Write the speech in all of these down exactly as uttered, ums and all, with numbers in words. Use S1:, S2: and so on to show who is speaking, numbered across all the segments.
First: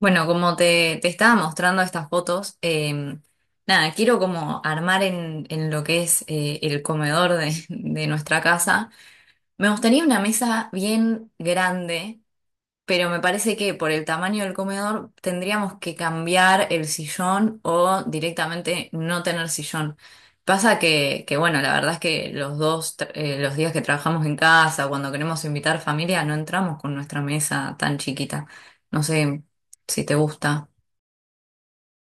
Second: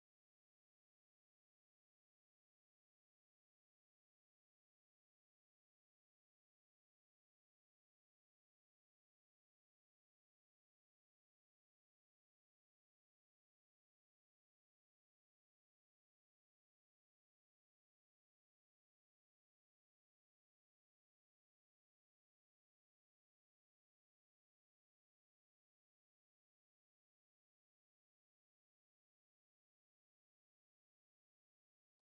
S1: Bueno, como te, te estaba mostrando estas fotos, eh, nada, quiero como armar en, en lo que es eh, el comedor de, de nuestra casa. Me gustaría una mesa bien grande, pero me parece que por el tamaño del comedor tendríamos que cambiar el sillón o directamente no tener sillón. Pasa que, que bueno, la verdad es que los dos, tra- eh, los días que trabajamos en casa, cuando queremos invitar familia, no entramos con nuestra mesa tan chiquita. No sé si te gusta.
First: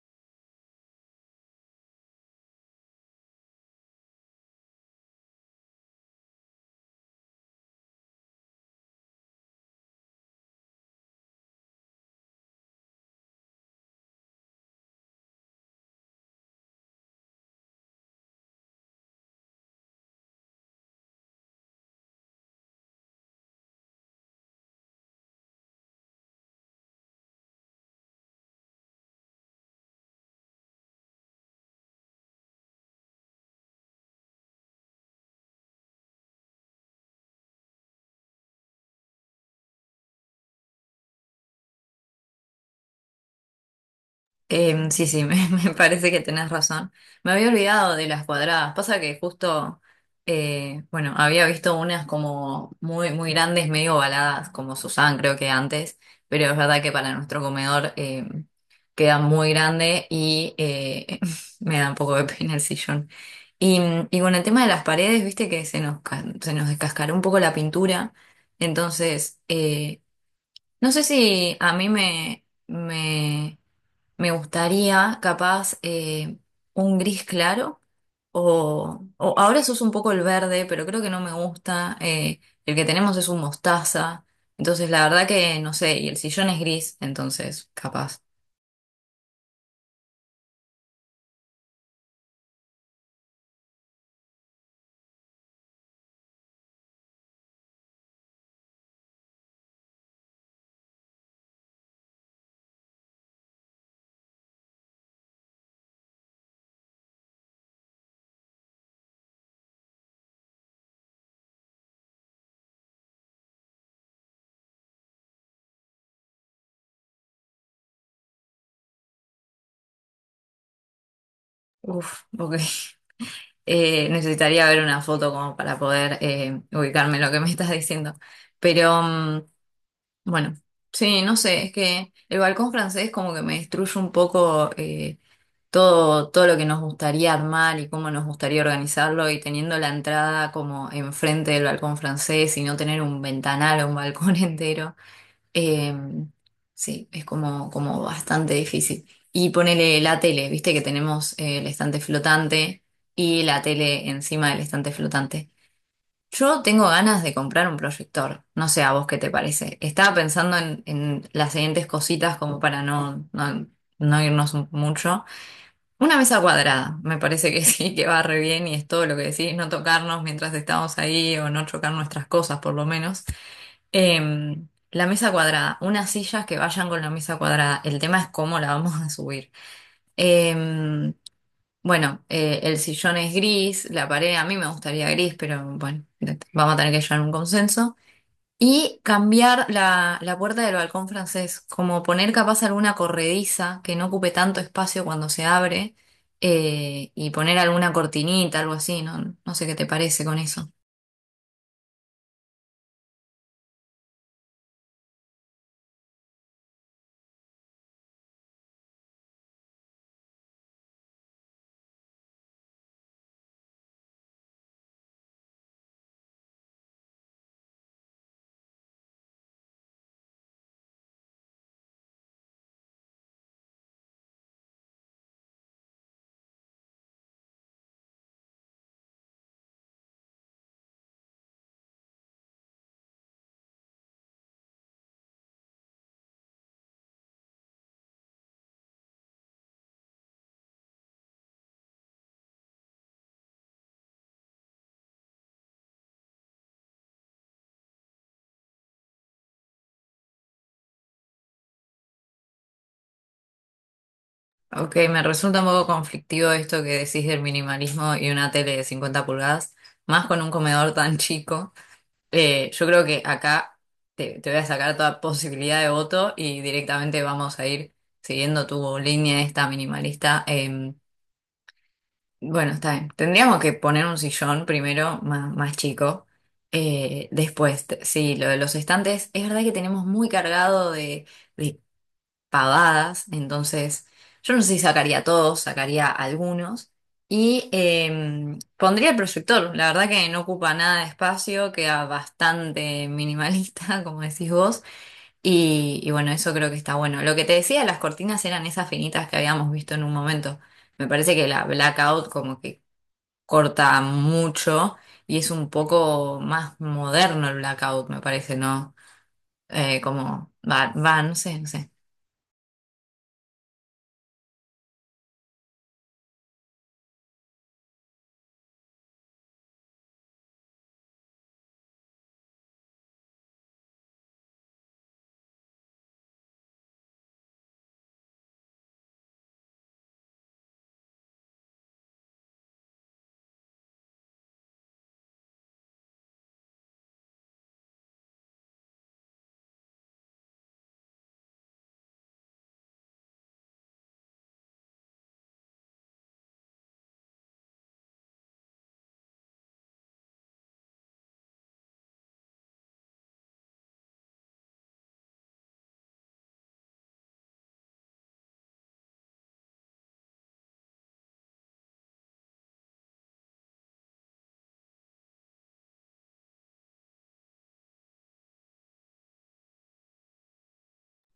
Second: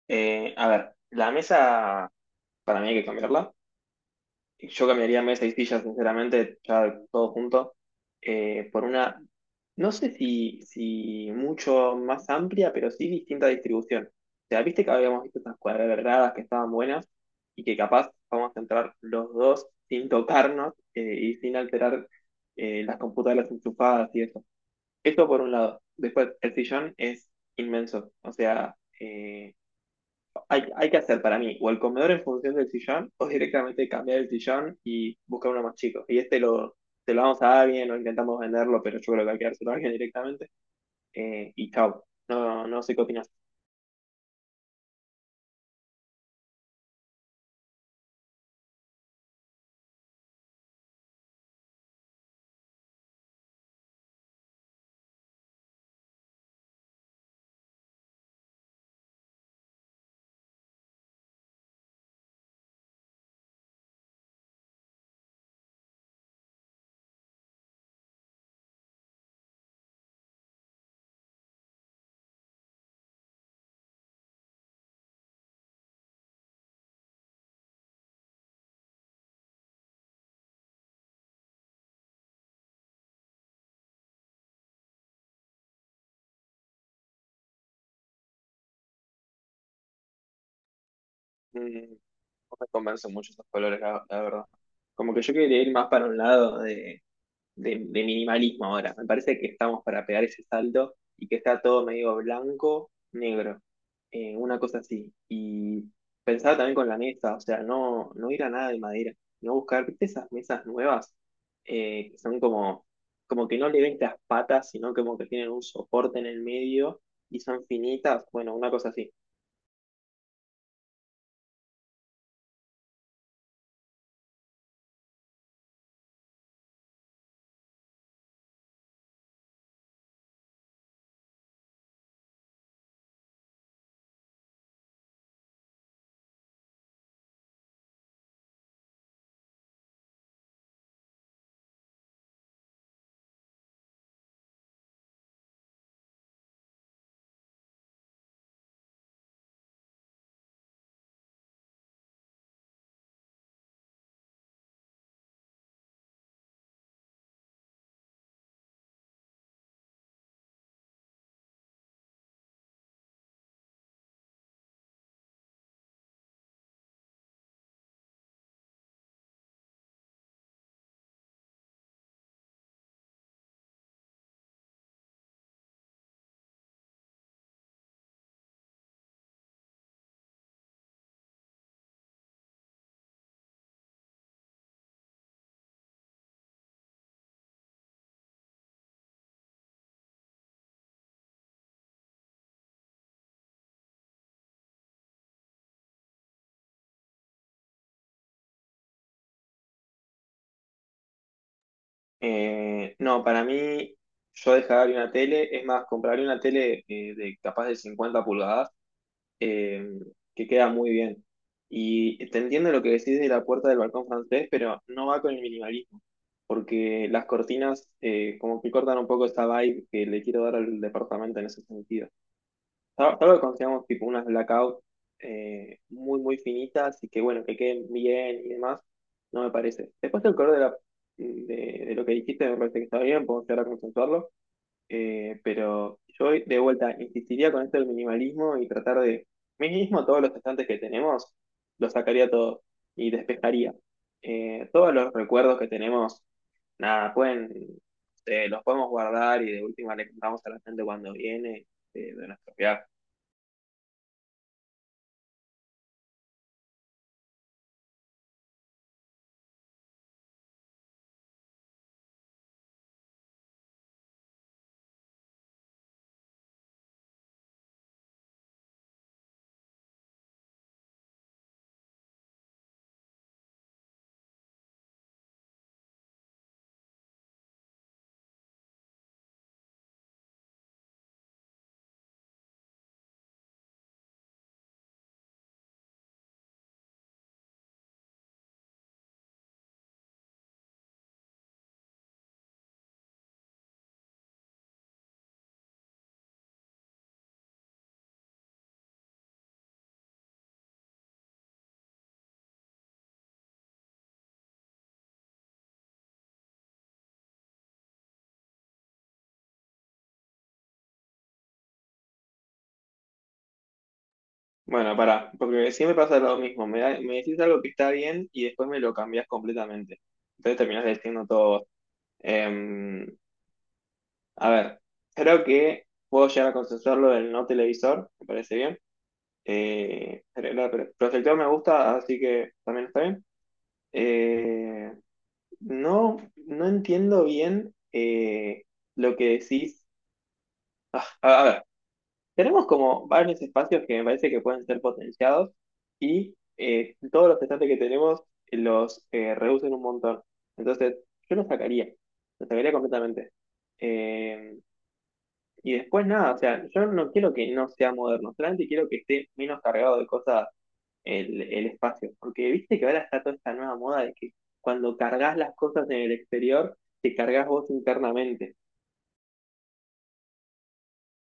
S2: Eh, a ver, la mesa para mí hay que cambiarla. Yo cambiaría mesa y silla, sinceramente, ya todo junto, eh, por una, no sé si, si mucho más amplia, pero sí distinta distribución. O sea, viste que habíamos visto estas cuadradas que estaban buenas y que capaz vamos a entrar los dos sin tocarnos eh, y sin alterar eh, las computadoras enchufadas y eso. Esto por un lado. Después, el sillón es inmenso. O sea, eh, hay, hay que hacer para mí o el comedor en función del sillón o directamente cambiar el sillón y buscar uno más chico. Y este lo, se lo vamos a alguien o intentamos venderlo, pero yo creo que hay que dárselo a alguien directamente. eh, y chao. No, no sé qué opinas.
S1: Em, sí, sí, me, me parece que tenés razón. Me había olvidado de las cuadradas. Pasa que justo, eh, bueno, había visto unas como muy, muy grandes, medio ovaladas, como Susan creo que antes, pero es verdad que para nuestro comedor em, queda muy grande y eh, me da un poco de pena el sillón. Y, y con el tema de las paredes, viste que se nos, ca- se nos descascaró un poco la pintura. Entonces, eh, no sé si a mí me... me me gustaría, capaz, eh, un gris claro o, o ahora se usa un poco el verde, pero creo que no me gusta. Eh, el que tenemos es un mostaza. Entonces, la verdad que no sé, y el sillón es gris, entonces, capaz.
S2: Mm, no me convencen mucho esos colores, la, la verdad. Como que yo quería ir más para un lado de de, de minimalismo ahora. Me parece que estamos para pegar ese salto y que está todo medio blanco, negro, eh, una cosa así. Y pensaba también con la mesa, o sea, no, no ir a nada de madera, no buscar, ¿viste esas mesas nuevas eh, que son como, como que no le ven las patas, sino como que tienen un soporte en el medio y son finitas? Bueno, una cosa así.
S1: Uf, ok. Eh, necesitaría ver una foto como para poder eh, ubicarme en lo que me estás diciendo. Pero, mm, bueno, sí, no sé, es que el balcón francés como que me destruye un poco. Eh, todo, todo lo que nos gustaría armar y cómo nos gustaría organizarlo y teniendo la entrada como enfrente del balcón francés y no tener un ventanal o un balcón entero. Eh, sí, es como, como bastante difícil. Y ponele la tele, viste que tenemos eh, el estante flotante y la tele encima del estante flotante. Yo tengo ganas de comprar un proyector, no sé a vos qué te parece. Estaba pensando en, en las siguientes cositas como para no, no, no irnos mucho. Una mesa cuadrada, me parece que sí, que va re bien y es todo lo que decís, no tocarnos mientras estamos ahí o no chocar nuestras cosas por lo menos. Eh, la mesa cuadrada, unas sillas que vayan con la mesa cuadrada, el tema es cómo la vamos a subir. Eh, bueno, eh, el sillón es gris, la pared a mí me gustaría gris, pero bueno, vamos a tener que llegar a un consenso. Y cambiar la, la puerta del balcón francés, como poner capaz alguna corrediza que no ocupe tanto espacio cuando se abre, eh, y poner alguna cortinita, algo así, ¿no? No sé qué te parece con eso.
S2: Eh, no, para mí, yo dejaría una tele, es más, compraría una tele eh, de capaz de cincuenta pulgadas eh, que queda muy bien. Y te entiendo lo que decís de la puerta del balcón francés, pero no va con el minimalismo, porque las cortinas eh, como que cortan un poco esta vibe que le quiero dar al departamento en ese sentido. Sal- Salvo que consigamos tipo unas blackout eh, muy, muy finitas y que bueno, que queden bien y demás, no me parece. Después el color de, la, de, de lo que dijiste me parece que está bien, podemos llegar a consensuarlo. Eh, pero yo de vuelta insistiría con esto del minimalismo y tratar de, mínimo todos los estantes que tenemos, los sacaría todos y despejaría. Eh, todos los recuerdos que tenemos, nada, pueden, eh, los podemos guardar y de última le contamos a la gente cuando viene eh, de nuestro viaje.
S1: Ok, me resulta un poco conflictivo esto que decís del minimalismo y una tele de cincuenta pulgadas, más con un comedor tan chico. Eh, yo creo que acá te, te voy a sacar toda posibilidad de voto y directamente vamos a ir siguiendo tu línea esta minimalista. em, Bueno, está bien. Tendríamos que poner un sillón primero, más, más chico. Eh, después, t- sí, lo de los estantes, es verdad que tenemos muy cargado de, de pavadas, entonces yo no sé si sacaría todos, sacaría algunos. Y em, pondría el proyector, la verdad que no ocupa nada de espacio, queda bastante minimalista, como decís vos. Y, y bueno, eso creo que está bueno. Lo que te decía, las cortinas eran esas finitas que habíamos visto en un momento. Me parece que la blackout como que corta mucho y es un poco más moderno el blackout, me parece, ¿no? Eh, como va, va, no sé, no sé.
S2: Bueno, pará, porque siempre pasa lo mismo, me, da- me decís algo que está bien y después me lo cambiás completamente. Entonces terminás diciendo todo vos. Em, A ver, creo que puedo llegar a consensuarlo del no televisor, me parece bien. Eh, pero la- pero el proyector me gusta, así que también está bien. Eh, no, no entiendo bien eh, lo que decís. Ah, a a ver, tenemos como varios espacios que me parece que pueden ser potenciados y eh, todos los estantes que tenemos los eh, reducen un montón. Entonces, yo los sacaría, los sacaría completamente. Eh, Y después nada, o sea, yo no quiero que no sea moderno, solamente quiero que esté menos cargado de cosas el, el espacio. Porque viste que ahora está toda esta nueva moda de que cuando cargas las cosas en el exterior, te cargas vos internamente.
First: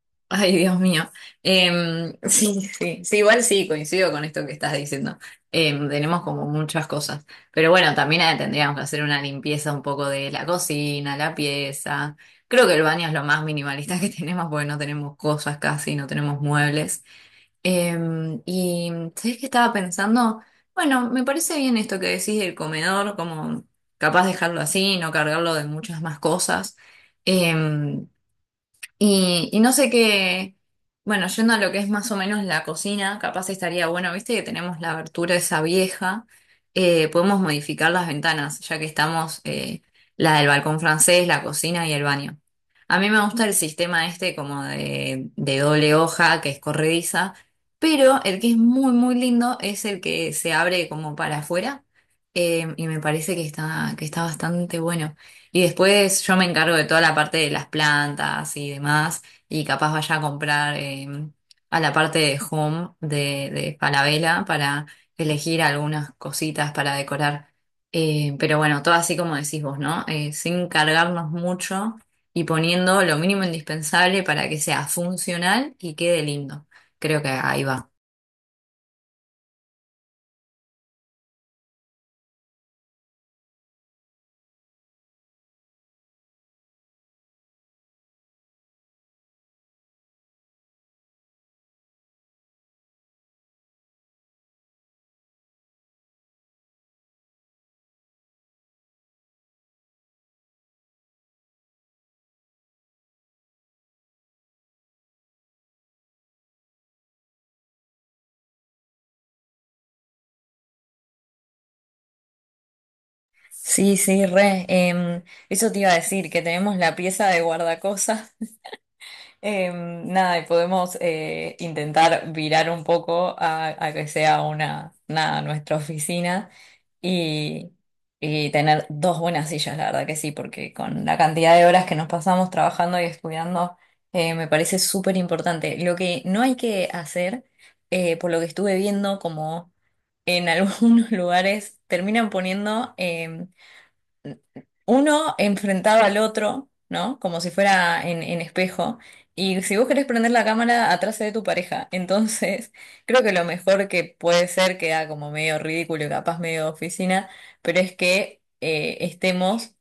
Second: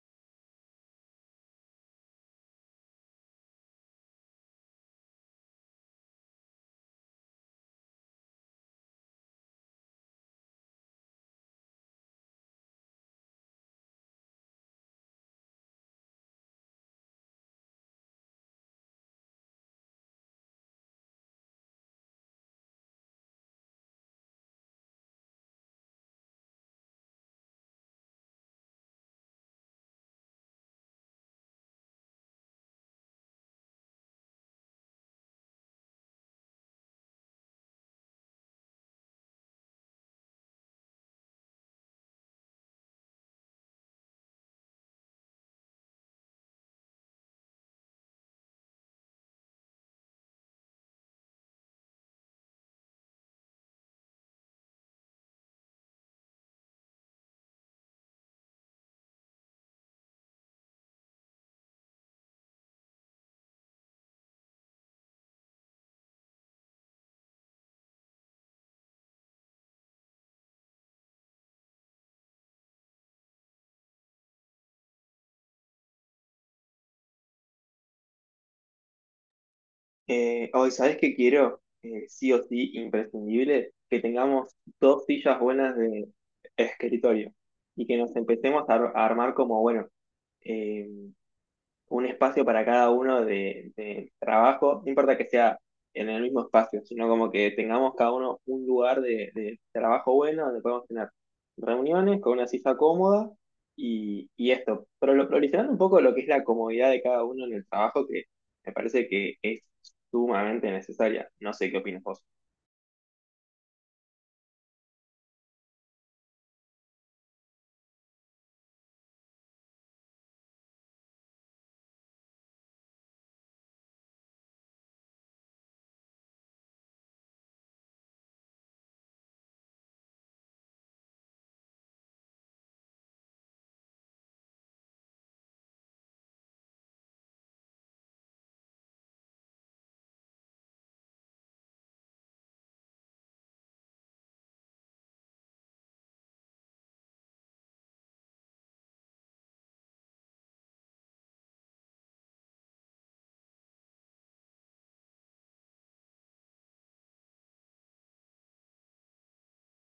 S1: Ay, Dios mío. Em, sí, sí, sí, igual sí, coincido con esto que estás diciendo. Em, tenemos como muchas cosas. Pero bueno, también eh, tendríamos que hacer una limpieza un poco de la cocina, la pieza. Creo que el baño es lo más minimalista que tenemos porque no tenemos cosas casi, no tenemos muebles. Em, y sabés que estaba pensando, bueno, me parece bien esto que decís del comedor, como capaz dejarlo así, no cargarlo de muchas más cosas. Em, y, y no sé qué, bueno, yendo a lo que es más o menos la cocina, capaz estaría bueno, viste que tenemos la abertura esa vieja, eh, podemos modificar las ventanas, ya que estamos eh, la del balcón francés, la cocina y el baño. A mí me gusta el sistema este como de, de doble hoja, que es corrediza, pero el que es muy, muy lindo es el que se abre como para afuera, eh, y me parece que está, que está bastante bueno. Y después yo me encargo de toda la parte de las plantas y demás, y capaz vaya a comprar eh, a la parte de home de, de Falabella para elegir algunas cositas para decorar. Eh, pero bueno, todo así como decís vos, ¿no? Eh, sin cargarnos mucho y poniendo lo mínimo indispensable para que sea funcional y quede lindo. Creo que ahí va.
S2: Eh, hoy, ¿sabés qué quiero? Eh, sí o sí, imprescindible, que tengamos dos sillas buenas de escritorio y que nos empecemos a, ar- a armar como, bueno, eh, un espacio para cada uno de, de trabajo, no importa que sea en el mismo espacio, sino como que tengamos cada uno un lugar de, de trabajo bueno donde podemos tener reuniones con una silla cómoda y, y esto, pero lo priorizando un poco lo que es la comodidad de cada uno en el trabajo, que me parece que es sumamente necesaria. No sé qué opinas vos.
S1: Sí, sí, re. Em, eso te iba a decir, que tenemos la pieza de guardacosas. Eh, nada, y podemos eh, intentar virar un poco a, a que sea una, nada, nuestra oficina y, y tener dos buenas sillas, la verdad que sí, porque con la cantidad de horas que nos pasamos trabajando y estudiando, eh, me parece súper importante. Lo que no hay que hacer, eh, por lo que estuve viendo, como en algunos lugares terminan poniendo em, uno enfrentaba al otro, ¿no? Como si fuera en, en espejo. Y si vos querés prender la cámara, atrás se ve tu pareja. Entonces, creo que lo mejor que puede ser, queda como medio ridículo y capaz medio de oficina, pero es que eh, estemos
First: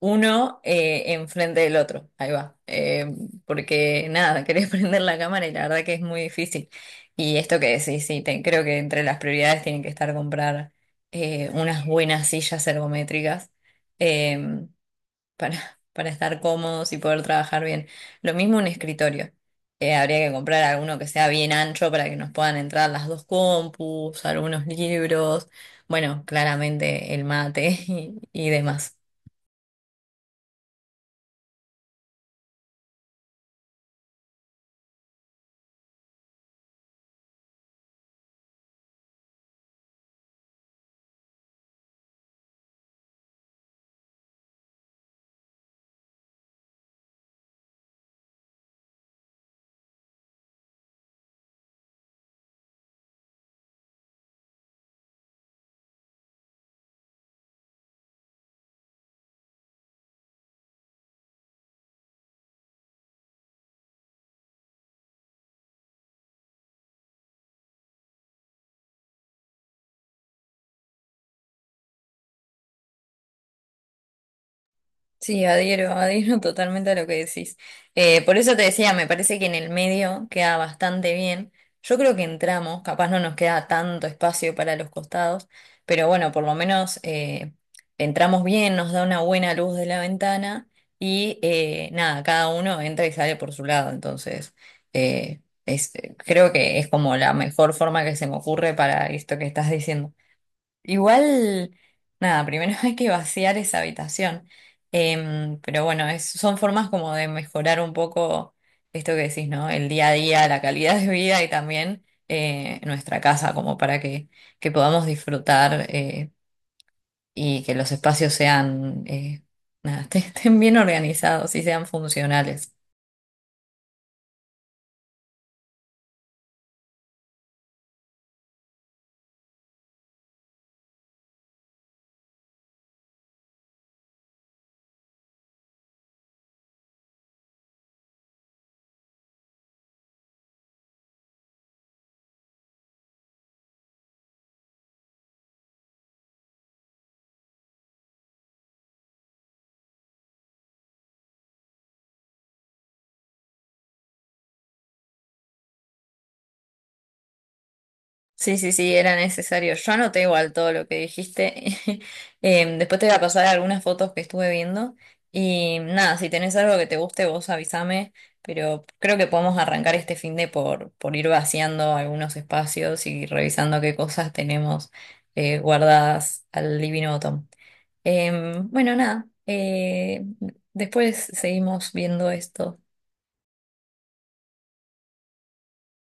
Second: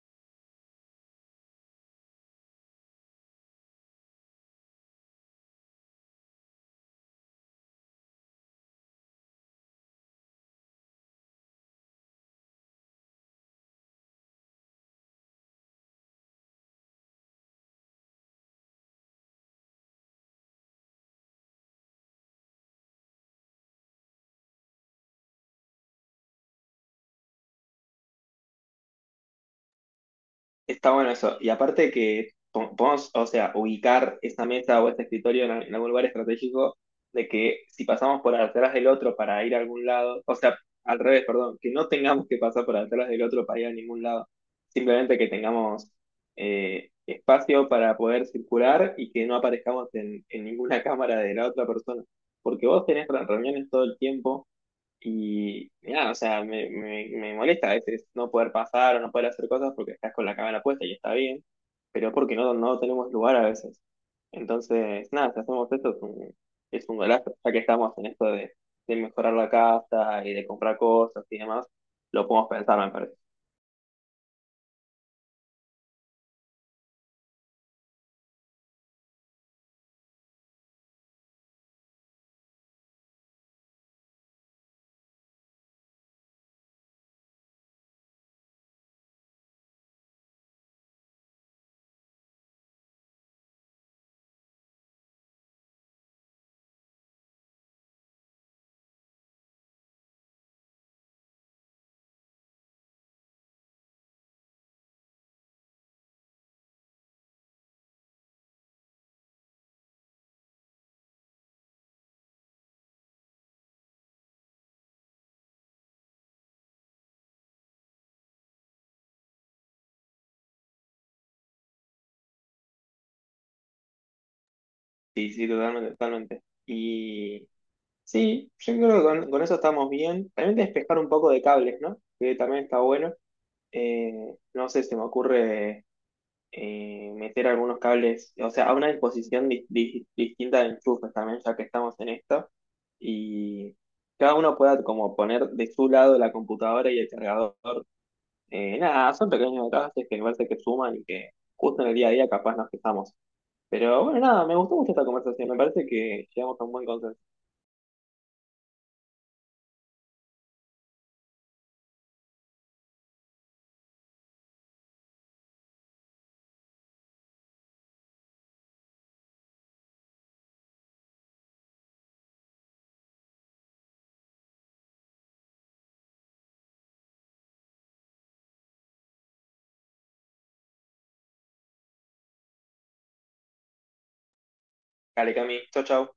S1: uno eh, enfrente del otro. Ahí va. Eh, porque nada, querés prender la cámara y la verdad que es muy difícil. Y esto que decís, sí, te- creo que entre las prioridades tienen que estar comprar eh, unas buenas sillas ergométricas. Em, para, para estar cómodos y poder trabajar bien. Lo mismo un escritorio. Eh, habría que comprar alguno que sea bien ancho para que nos puedan entrar las dos compus, algunos libros, bueno, claramente el mate y, y demás.
S2: Está bueno eso. Y aparte que po- podemos, o sea, ubicar esa mesa o ese escritorio en, en algún lugar estratégico de que si pasamos por atrás del otro para ir a algún lado, o sea, al revés, perdón, que no tengamos que pasar por atrás del otro para ir a ningún lado. Simplemente que tengamos eh, espacio para poder circular y que no aparezcamos en, en ninguna cámara de la otra persona. Porque vos tenés re- reuniones todo el tiempo y nada, o sea, me, me, me molesta a veces no poder pasar o no poder hacer cosas porque estás con la cámara puesta y está bien, pero porque no, no tenemos lugar a veces. Entonces, nada, si hacemos esto es un, es un golazo, ya que estamos en esto de, de mejorar la casa y de comprar cosas y demás, lo podemos pensar, me parece.
S1: Sí, adhiero, adhiero totalmente a lo que decís. Eh, por eso te decía, me parece que en el medio queda bastante bien. Yo creo que entramos, capaz no nos queda tanto espacio para los costados, pero bueno, por lo menos eh, entramos bien, nos da una buena luz de la ventana y eh, nada, cada uno entra y sale por su lado. Entonces, eh, es- creo que es como la mejor forma que se me ocurre para esto que estás diciendo. Igual, nada, primero hay que vaciar esa habitación. Em, pero bueno, es- son formas como de mejorar un poco esto que decís, ¿no? El día a día, la calidad de vida y también eh, nuestra casa, como para que, que podamos disfrutar eh, y que los espacios sean, eh, nada, estén bien organizados y sean funcionales.
S2: Sí, sí, totalmente, totalmente. Y sí, yo creo que con, con eso estamos bien. También despejar un poco de cables, ¿no? Que también está bueno. Eh, no sé, se me ocurre eh, meter algunos cables, o sea, a una disposición di- di- distinta de enchufes también, ya que estamos en esto, y cada uno pueda como poner de su lado la computadora y el cargador. Eh, nada, son pequeños detalles que me parece que suman y que justo en el día a día capaz nos fijamos. Pero bueno, nada, me gustó mucho esta conversación, me parece que llegamos a un buen consenso.
S1: Sí, sí, sí, era necesario. Yo anoté igual todo lo que dijiste. Em, después te voy a pasar algunas fotos que estuve viendo. Y nada, si tenés algo que te guste, vos avísame. Pero creo que podemos arrancar este fin de por, por ir vaciando algunos espacios y revisando qué cosas tenemos eh, guardadas al Divino Botón. Em, bueno, nada. Eh, después seguimos viendo esto.
S2: Dale, Cami, chau, chau.